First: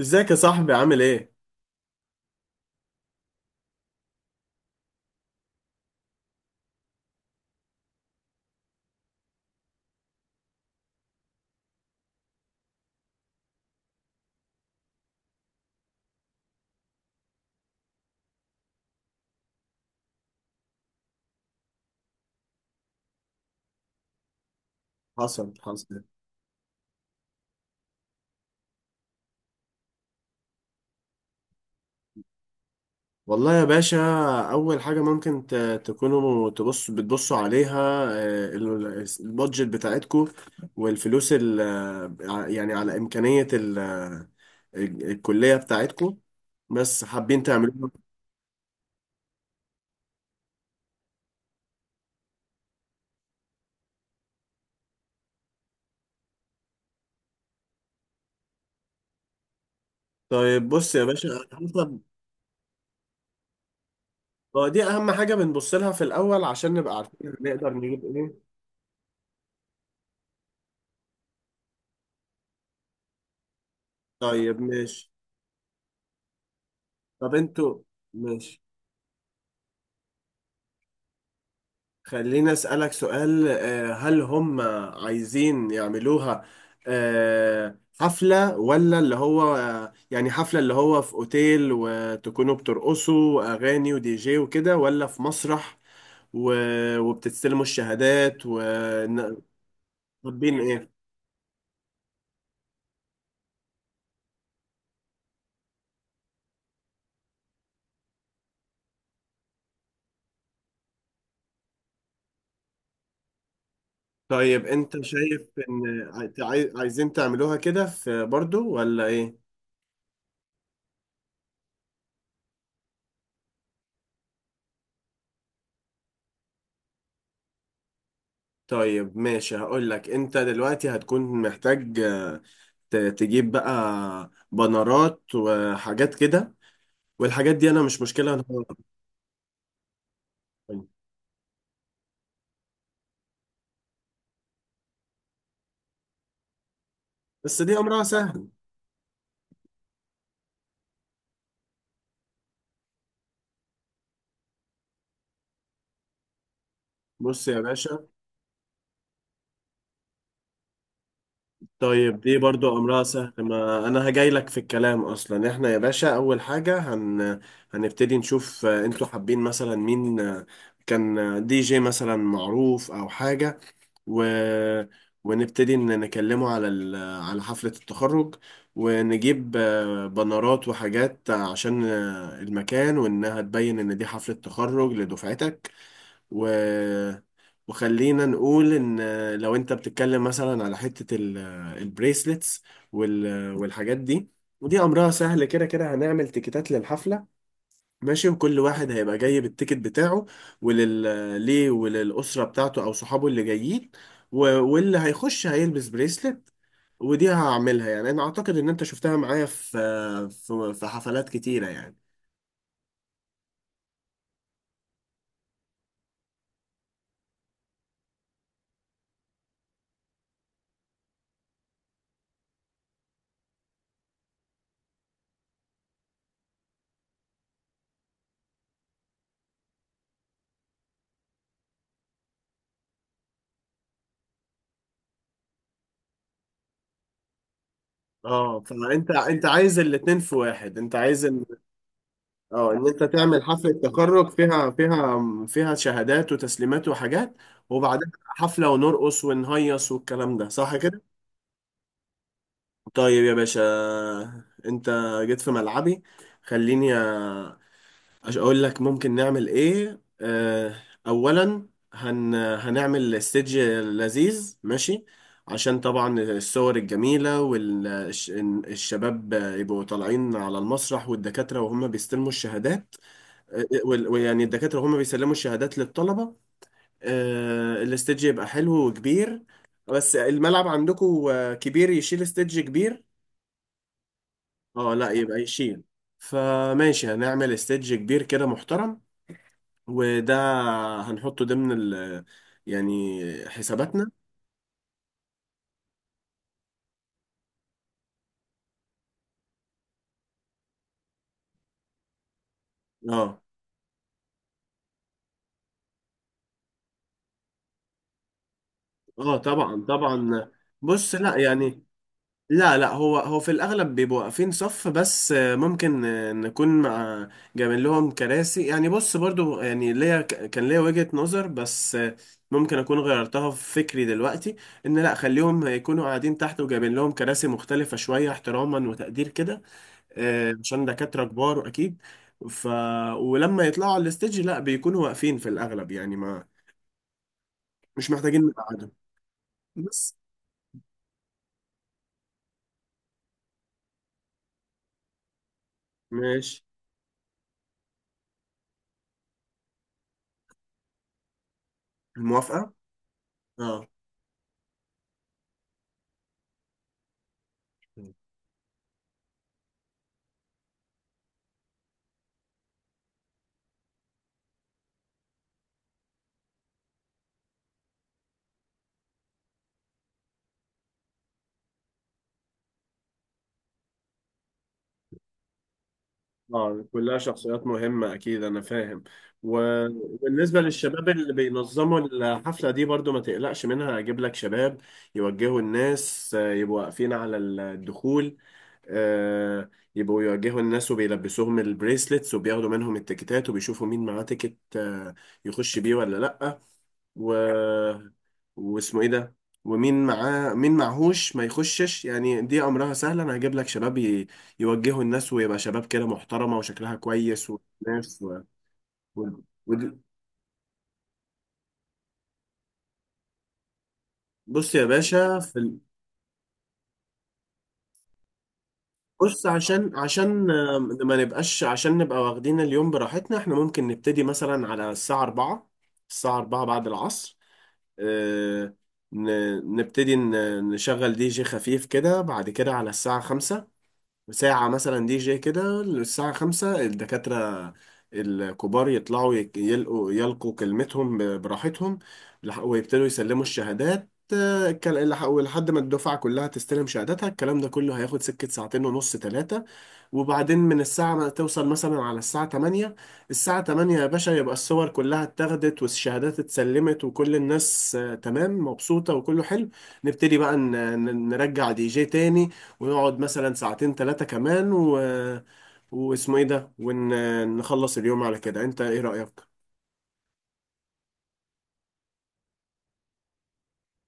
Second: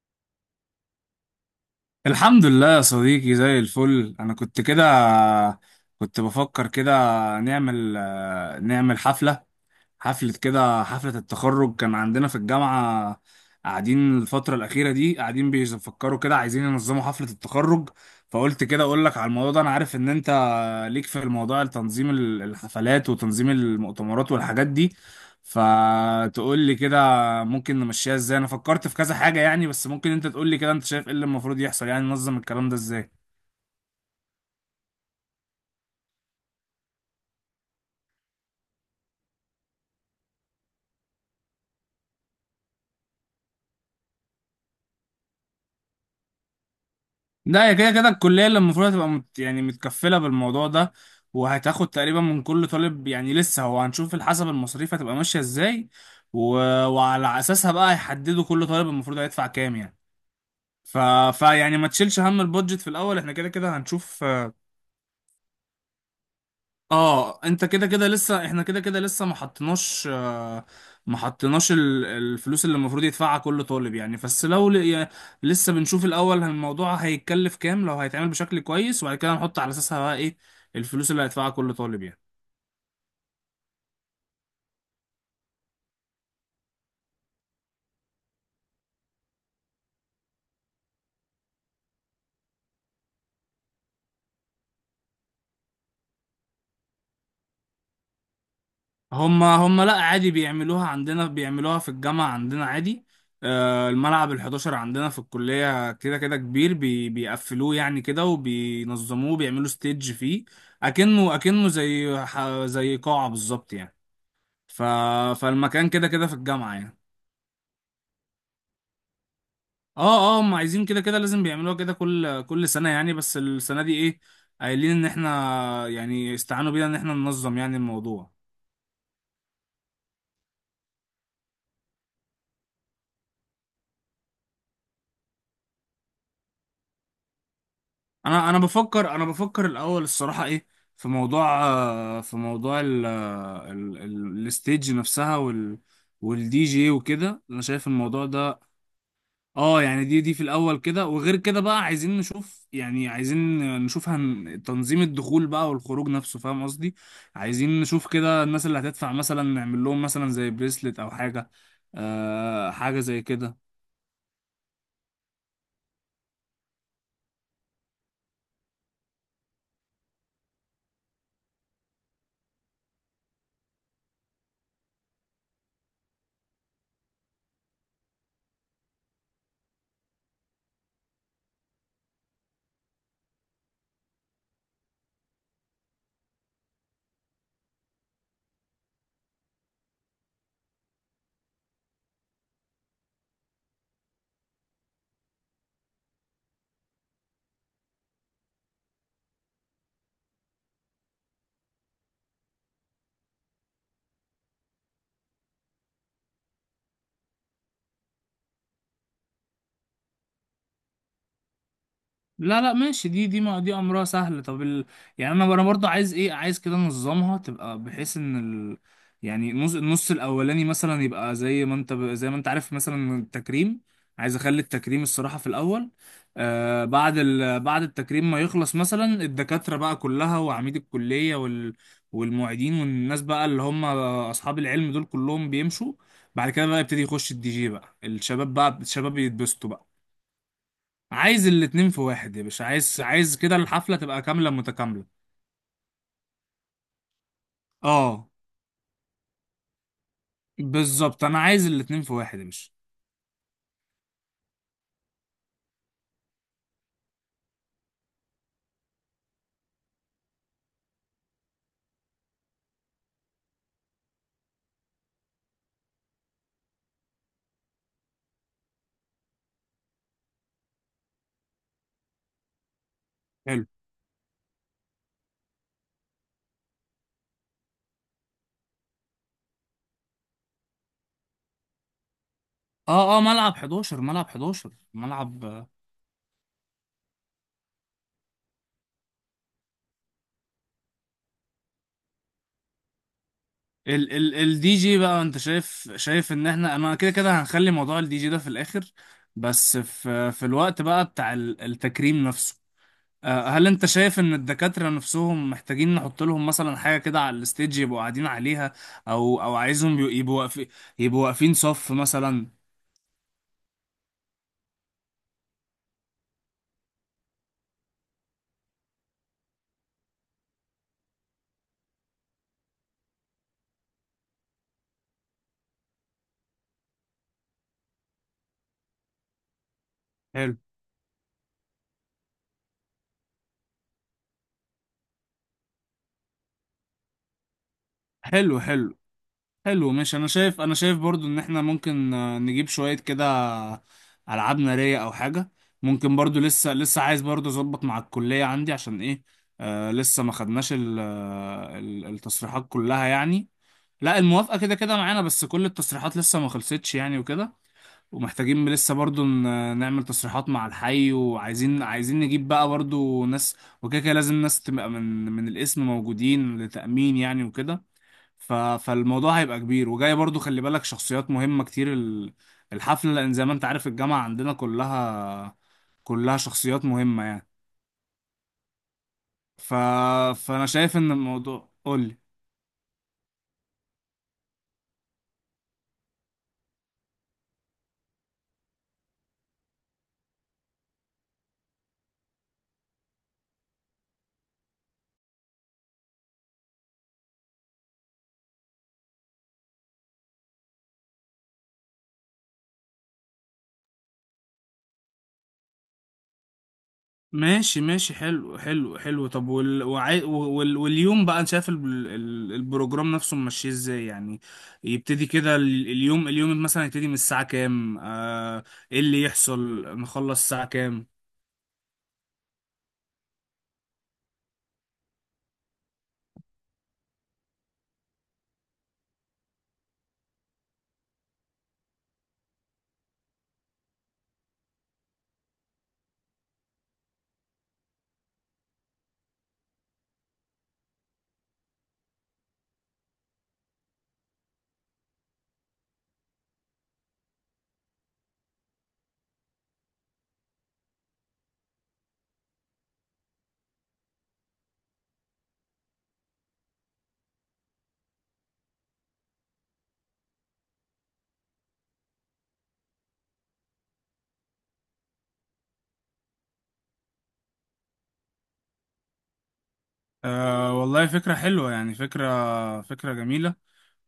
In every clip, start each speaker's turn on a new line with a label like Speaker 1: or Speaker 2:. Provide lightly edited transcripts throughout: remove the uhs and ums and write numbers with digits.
Speaker 1: ازيك يا صاحبي عامل ايه؟
Speaker 2: الحمد لله يا صديقي، زي الفل. انا كنت كده كنت بفكر كده، نعمل حفلة. حفلة كده حفلة التخرج كان عندنا في الجامعة. قاعدين الفترة الأخيرة دي، قاعدين بيفكروا كده، عايزين ينظموا حفلة التخرج. فقلت كده أقول لك على الموضوع ده. أنا عارف إن أنت ليك في الموضوع، تنظيم الحفلات وتنظيم المؤتمرات والحاجات دي.
Speaker 1: حصل حصل.
Speaker 2: فتقول لي كده ممكن نمشيها ازاي. انا فكرت في كذا حاجة يعني، بس ممكن انت تقول لي كده انت شايف ايه اللي المفروض يحصل، يعني ننظم الكلام ده ازاي.
Speaker 1: والله يا باشا، اول حاجة ممكن تكونوا بتبصوا عليها البادجت بتاعتكو، والفلوس يعني على امكانية الكلية بتاعتكو، بس حابين
Speaker 2: لا، هي
Speaker 1: تعملوها.
Speaker 2: كده كده الكلية اللي المفروض هتبقى مت يعني متكفلة بالموضوع ده، وهتاخد تقريبا من كل طالب. يعني لسه، هو هنشوف حسب المصاريف هتبقى ماشية ازاي. و... وعلى اساسها بقى هيحددوا كل طالب المفروض هيدفع كام يعني.
Speaker 1: طيب بص
Speaker 2: ف...
Speaker 1: يا باشا،
Speaker 2: فيعني ما
Speaker 1: حسب.
Speaker 2: تشيلش هم البودجت في الاول، احنا كده كده هنشوف.
Speaker 1: هو دي اهم حاجة بنبص لها في الاول عشان نبقى عارفين
Speaker 2: اه، انت
Speaker 1: نقدر
Speaker 2: كده
Speaker 1: نجيب
Speaker 2: كده
Speaker 1: ايه.
Speaker 2: لسه احنا كده كده لسه ما حطيناش الفلوس اللي المفروض يدفعها كل طالب يعني. بس
Speaker 1: طيب
Speaker 2: لو يعني
Speaker 1: ماشي.
Speaker 2: لسه بنشوف الاول الموضوع
Speaker 1: طب
Speaker 2: هيتكلف
Speaker 1: انتوا.
Speaker 2: كام لو هيتعمل بشكل
Speaker 1: ماشي.
Speaker 2: كويس، وبعد كده نحط على اساسها بقى ايه الفلوس اللي هيدفعها كل طالب يعني.
Speaker 1: خليني أسألك سؤال، هل هم عايزين يعملوها حفلة، ولا اللي هو يعني حفلة اللي هو في أوتيل وتكونوا بترقصوا وأغاني ودي جي وكده، ولا في مسرح وبتستلموا الشهادات وطالبين
Speaker 2: هما لا عادي، بيعملوها
Speaker 1: إيه؟
Speaker 2: عندنا، بيعملوها في الجامعة عندنا عادي. الملعب ال11 عندنا في الكلية كده كده كبير، بيقفلوه يعني كده وبينظموه، بيعملوا ستيج فيه. أكنه زي قاعة بالظبط يعني.
Speaker 1: طيب
Speaker 2: ف
Speaker 1: أنت شايف
Speaker 2: فالمكان
Speaker 1: إن
Speaker 2: كده كده في الجامعة يعني.
Speaker 1: عايزين تعملوها كده في برضو ولا إيه؟
Speaker 2: اه هم عايزين كده كده، لازم بيعملوها كده كل سنة يعني. بس السنة دي ايه، قايلين ان احنا يعني استعانوا بينا ان احنا ننظم يعني الموضوع.
Speaker 1: طيب ماشي، هقول لك انت دلوقتي هتكون محتاج تجيب بقى بنرات وحاجات كده، والحاجات دي انا مش مشكلة انا هقولها.
Speaker 2: انا بفكر الاول الصراحه ايه، في موضوع، ال ال ال الستيج نفسها، والدي جي وكده،
Speaker 1: بس
Speaker 2: انا
Speaker 1: دي
Speaker 2: شايف
Speaker 1: امرها
Speaker 2: الموضوع
Speaker 1: سهل.
Speaker 2: ده. اه يعني دي في الاول كده، وغير كده بقى عايزين نشوف تنظيم الدخول بقى والخروج نفسه، فاهم قصدي.
Speaker 1: بص يا
Speaker 2: عايزين
Speaker 1: باشا.
Speaker 2: نشوف كده الناس اللي هتدفع مثلا نعمل لهم مثلا زي بريسلت او حاجه.
Speaker 1: طيب دي برضو
Speaker 2: حاجه
Speaker 1: امرها
Speaker 2: زي
Speaker 1: سهل،
Speaker 2: كده.
Speaker 1: ما انا هجاي لك في الكلام. اصلا احنا يا باشا اول حاجة هنبتدي نشوف انتوا حابين مثلا مين، آه، كان آه، دي جي مثلا معروف او حاجة، و... ونبتدي إن نكلمه على على حفلة التخرج، ونجيب بنرات وحاجات عشان المكان وإنها تبين إن دي حفلة تخرج لدفعتك، و... وخلينا نقول إن، لو أنت بتتكلم مثلا على حتة البريسلتس والحاجات دي. ودي أمرها سهل، كده كده هنعمل تيكيتات للحفلة، ماشي، وكل واحد هيبقى جاي بالتيكت بتاعه ليه وللأسرة بتاعته أو صحابه اللي جايين، واللي هيخش هيلبس بريسلت. ودي هعملها، يعني أنا أعتقد إن أنت شفتها معايا في حفلات كتيرة يعني.
Speaker 2: لا لا ماشي، دي دي ما دي امرها سهل. طب يعني انا برضه عايز كده انظمها تبقى بحيث ان ال... يعني النص الاولاني مثلا يبقى، زي ما انت عارف مثلا التكريم. عايز اخلي التكريم الصراحه في الاول. بعد التكريم ما يخلص، مثلا الدكاتره بقى كلها وعميد الكليه والمعيدين والناس بقى اللي هم اصحاب العلم دول كلهم بيمشوا. بعد كده بقى يبتدي يخش الدي جي بقى
Speaker 1: اه، فأنت
Speaker 2: الشباب
Speaker 1: أنت
Speaker 2: يتبسطوا
Speaker 1: عايز
Speaker 2: بقى.
Speaker 1: الاتنين في واحد، أنت عايز إن،
Speaker 2: عايز الاتنين في واحد يا باشا،
Speaker 1: اه، إن
Speaker 2: عايز
Speaker 1: أنت
Speaker 2: عايز
Speaker 1: تعمل
Speaker 2: كده
Speaker 1: حفلة
Speaker 2: الحفلة تبقى
Speaker 1: تخرج
Speaker 2: كاملة
Speaker 1: فيها
Speaker 2: متكاملة.
Speaker 1: شهادات وتسليمات وحاجات، وبعدها
Speaker 2: اه
Speaker 1: حفلة ونرقص ونهيص والكلام ده، صح كده؟
Speaker 2: بالظبط، انا عايز الاتنين في واحد يا باشا.
Speaker 1: طيب يا باشا، انت جيت في ملعبي. خليني اقول لك ممكن نعمل ايه. اه، اولا هنعمل استيدج لذيذ، ماشي، عشان طبعا الصور الجميلة والشباب يبقوا طالعين على المسرح والدكاترة وهم بيستلموا الشهادات.
Speaker 2: حلو.
Speaker 1: ويعني الدكاترة وهم بيسلموا الشهادات للطلبة، اه، الاستيدج يبقى حلو وكبير. بس الملعب عندكم كبير يشيل استيدج كبير.
Speaker 2: اه ملعب 11 ملعب 11
Speaker 1: اه، لا يبقى
Speaker 2: ملعب آه،
Speaker 1: يشيل. فماشي، هنعمل استيدج كبير كده محترم، وده هنحطه ضمن يعني حساباتنا.
Speaker 2: ال ال الدي جي بقى، انت شايف ان احنا، انا كده كده هنخلي موضوع الدي جي ده في الاخر. بس في الوقت بقى بتاع التكريم نفسه،
Speaker 1: اه
Speaker 2: هل انت شايف ان الدكاترة نفسهم محتاجين نحط لهم مثلا حاجة كده على الستيج يبقوا قاعدين عليها،
Speaker 1: اه.
Speaker 2: او
Speaker 1: طبعا
Speaker 2: عايزهم يبقوا
Speaker 1: طبعا.
Speaker 2: واقفين؟
Speaker 1: بص،
Speaker 2: يبقوا
Speaker 1: لا
Speaker 2: واقفين
Speaker 1: يعني.
Speaker 2: صف مثلا.
Speaker 1: لا، هو في الاغلب بيبقوا واقفين صف، بس ممكن نكون مع جايبين لهم كراسي. يعني بص برضو، يعني ليا كان ليا وجهة نظر بس، ممكن اكون غيرتها في فكري دلوقتي، ان لا خليهم يكونوا قاعدين تحت وجايبين لهم كراسي مختلفة شوية احتراما وتقدير كده،
Speaker 2: حلو.
Speaker 1: عشان دكاترة كبار أكيد. ف، ولما يطلعوا على الستيج لا، بيكونوا واقفين في الأغلب يعني، ما مش محتاجين
Speaker 2: حلو
Speaker 1: نقعدهم.
Speaker 2: حلو حلو. مش
Speaker 1: بس
Speaker 2: انا شايف انا شايف برضو ان احنا ممكن نجيب شوية كده العاب نارية او حاجة، ممكن. برضو
Speaker 1: ماشي.
Speaker 2: لسه عايز برضو اظبط مع الكلية عندي عشان ايه، لسه ما خدناش التصريحات
Speaker 1: الموافقة؟
Speaker 2: كلها يعني.
Speaker 1: اه.
Speaker 2: لا الموافقة كده كده معانا، بس كل التصريحات لسه ما خلصتش يعني وكده. ومحتاجين لسه برضو نعمل تصريحات مع الحي، وعايزين نجيب بقى برضو ناس، وكده كده لازم ناس تبقى من الاسم موجودين لتأمين يعني وكده. ف... فالموضوع هيبقى كبير، وجاي برضو خلي بالك شخصيات مهمة كتير الحفلة، لأن زي ما أنت عارف الجامعة عندنا كلها
Speaker 1: اه،
Speaker 2: شخصيات
Speaker 1: كلها
Speaker 2: مهمة يعني.
Speaker 1: شخصيات مهمة أكيد، أنا فاهم.
Speaker 2: ف...
Speaker 1: وبالنسبة
Speaker 2: فأنا شايف
Speaker 1: للشباب
Speaker 2: إن
Speaker 1: اللي
Speaker 2: الموضوع،
Speaker 1: بينظموا
Speaker 2: قولي.
Speaker 1: الحفلة دي برضو ما تقلقش منها، أجيب لك شباب يوجهوا الناس، يبقوا واقفين على الدخول، آه، يبقوا يواجهوا الناس وبيلبسوهم البريسلتس وبياخدوا منهم التيكتات وبيشوفوا مين معاه تيكت، يخش بيه ولا لأ، و... واسمه ايه ده، ومين معاه مين معهوش ما يخشش. يعني دي أمرها سهل، أنا هجيب لك شباب يوجهوا الناس، ويبقى شباب كده محترمة وشكلها كويس
Speaker 2: ماشي ماشي،
Speaker 1: وناس
Speaker 2: حلو حلو
Speaker 1: و...
Speaker 2: حلو. طب
Speaker 1: ود-
Speaker 2: واليوم بقى انا شايف البروجرام نفسه ماشي ازاي يعني.
Speaker 1: بص يا
Speaker 2: يبتدي
Speaker 1: باشا،
Speaker 2: كده
Speaker 1: في
Speaker 2: اليوم مثلا، يبتدي من الساعة كام؟ ايه اللي
Speaker 1: بص،
Speaker 2: يحصل،
Speaker 1: عشان
Speaker 2: نخلص
Speaker 1: عشان
Speaker 2: الساعة كام؟
Speaker 1: ما نبقاش، عشان نبقى واخدين اليوم براحتنا، احنا ممكن نبتدي مثلا على الساعة 4، الساعة 4 بعد العصر. آه، نبتدي نشغل دي جي خفيف كده، بعد كده على الساعة 5، ساعة مثلا دي جي كده، للساعة 5 الدكاترة الكبار يطلعوا يلقوا كلمتهم براحتهم، ويبتدوا يسلموا الشهادات، ولحد ما الدفعة كلها تستلم شهاداتها. الكلام ده كله هياخد سكة ساعتين ونص ثلاثة. وبعدين من الساعة ما توصل مثلا على الساعة 8، الساعة 8 يا باشا يبقى الصور كلها اتاخدت والشهادات اتسلمت وكل الناس تمام مبسوطة وكله حلو. نبتدي بقى نرجع دي جي تاني، ونقعد مثلا ساعتين ثلاثة كمان، واسمه ايه ده، ونخلص اليوم على كده. انت ايه رأيك؟
Speaker 2: أه والله فكرة حلوة، يعني فكرة جميلة.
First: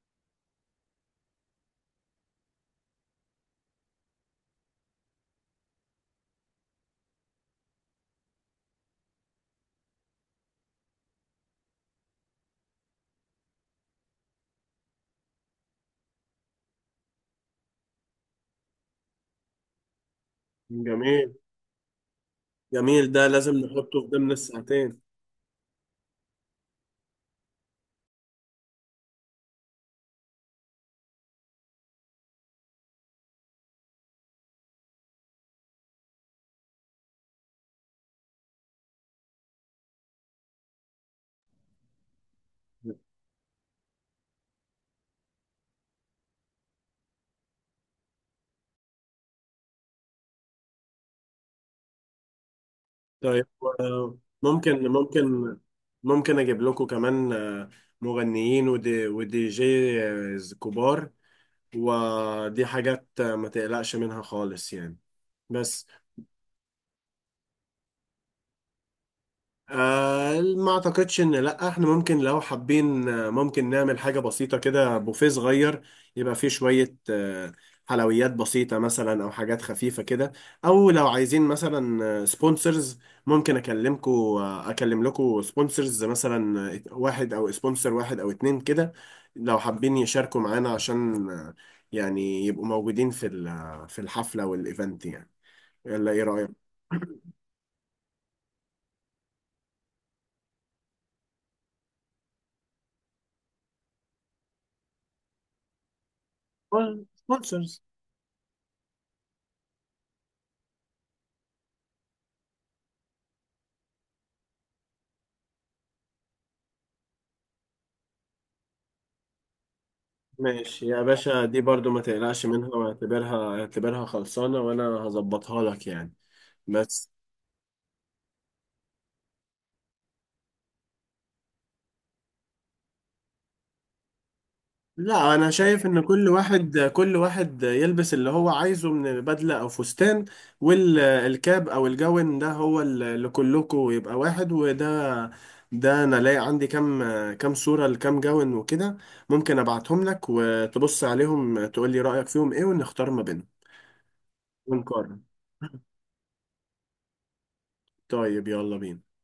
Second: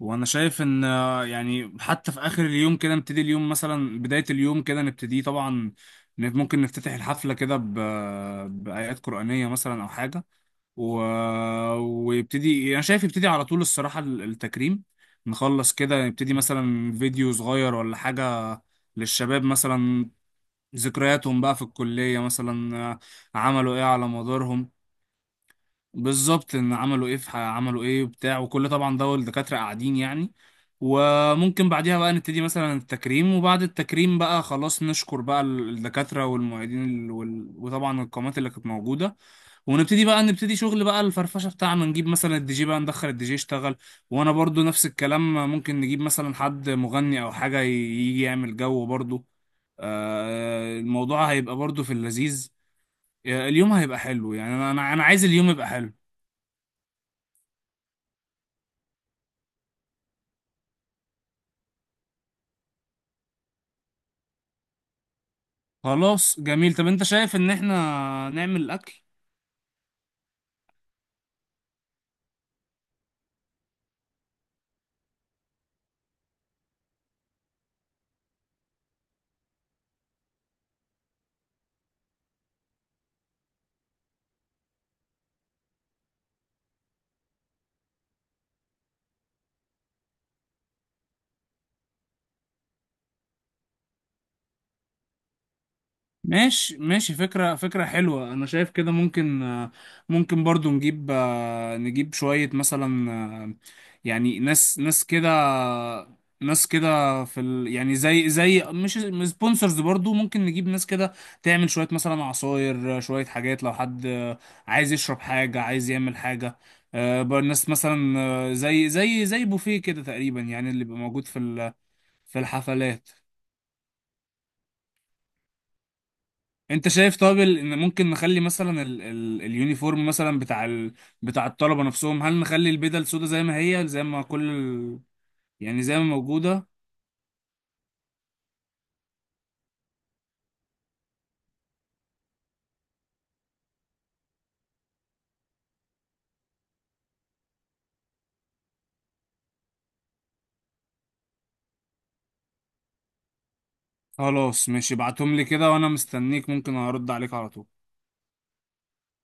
Speaker 2: وأنا شايف إن يعني حتى في آخر اليوم كده، نبتدي اليوم مثلا، بداية اليوم كده نبتدي طبعا، ممكن نفتتح الحفلة كده بآيات قرآنية مثلا أو حاجة. و... ويبتدي، أنا شايف يبتدي على طول الصراحة التكريم، نخلص كده نبتدي مثلا فيديو صغير ولا حاجة للشباب مثلا،
Speaker 1: جميل،
Speaker 2: ذكرياتهم بقى في الكلية مثلا،
Speaker 1: جميل، ده لازم
Speaker 2: عملوا إيه
Speaker 1: نحطه في
Speaker 2: على
Speaker 1: ضمن
Speaker 2: مدارهم.
Speaker 1: الساعتين.
Speaker 2: بالظبط، ان عملوا ايه عملوا ايه وبتاع وكل، طبعا ده الدكاترة قاعدين يعني. وممكن بعديها بقى نبتدي مثلا التكريم، وبعد التكريم بقى خلاص نشكر بقى الدكاترة والمعيدين، وطبعا القامات اللي كانت موجودة. ونبتدي بقى، شغل بقى الفرفشة بتاعنا، نجيب مثلا الدي جي بقى، ندخل الدي جي يشتغل. وانا برضو نفس الكلام، ممكن نجيب مثلا حد مغني او حاجة يجي يعمل جو برضو. الموضوع هيبقى برضو في اللذيذ.
Speaker 1: طيب.
Speaker 2: اليوم هيبقى حلو يعني، انا
Speaker 1: ممكن
Speaker 2: انا أنا عايز اليوم
Speaker 1: ممكن
Speaker 2: يبقى حلو.
Speaker 1: ممكن اجيب لكم كمان، مغنيين ودي جي كبار، ودي حاجات ما تقلقش منها خالص يعني. بس.
Speaker 2: خلاص جميل. طب انت شايف ان احنا نعمل الاكل؟
Speaker 1: آه، ما اعتقدش ان، لا، احنا ممكن لو حابين، ممكن نعمل حاجة بسيطة كده، بوفيه صغير يبقى فيه شوية حلويات بسيطة مثلا، او حاجات خفيفة كده، او لو عايزين مثلا سبونسرز ممكن اكلمكو، اكلم لكو سبونسرز مثلا، واحد او سبونسر واحد او اتنين كده، لو حابين يشاركوا معانا عشان، يعني يبقوا موجودين في في الحفلة والايفنت يعني. يلا ايه رأيك؟
Speaker 2: ماشي ماشي، فكرة حلوة. انا شايف كده ممكن، ممكن برضو نجيب، نجيب شوية مثلا، يعني ناس، ناس كده في
Speaker 1: سبونسرز.
Speaker 2: يعني زي مش سبونسرز برضو، ممكن نجيب ناس كده تعمل شوية مثلا عصاير، شوية حاجات لو حد عايز يشرب حاجة، عايز يعمل حاجة. بقى الناس مثلا، زي بوفيه كده تقريبا يعني، اللي
Speaker 1: ماشي
Speaker 2: بيبقى
Speaker 1: يا
Speaker 2: موجود في
Speaker 1: باشا، دي برضو ما
Speaker 2: في
Speaker 1: تقلقش منها،
Speaker 2: الحفلات.
Speaker 1: واعتبرها خلصانة وانا هظبطها لك يعني.
Speaker 2: انت
Speaker 1: بس.
Speaker 2: شايف طب ان ممكن نخلي مثلا ال ال اليونيفورم مثلا، بتاع الطلبة نفسهم، هل نخلي البدل سودا زي ما هي، زي ما كل ال
Speaker 1: لا، انا
Speaker 2: يعني
Speaker 1: شايف
Speaker 2: زي
Speaker 1: ان
Speaker 2: ما موجودة؟
Speaker 1: كل واحد يلبس اللي هو عايزه من بدلة او فستان، والكاب او الجون ده هو اللي كلكم يبقى واحد. وده، ده انا لاقي عندي كام، كام صورة لكام جون وكده، ممكن ابعتهم لك وتبص عليهم تقول لي رأيك فيهم ايه ونختار ما بينهم
Speaker 2: خلاص ماشي،
Speaker 1: ونقارن.
Speaker 2: ابعتهم لي كده وانا مستنيك، ممكن ارد عليك على طول.
Speaker 1: طيب يلا بينا.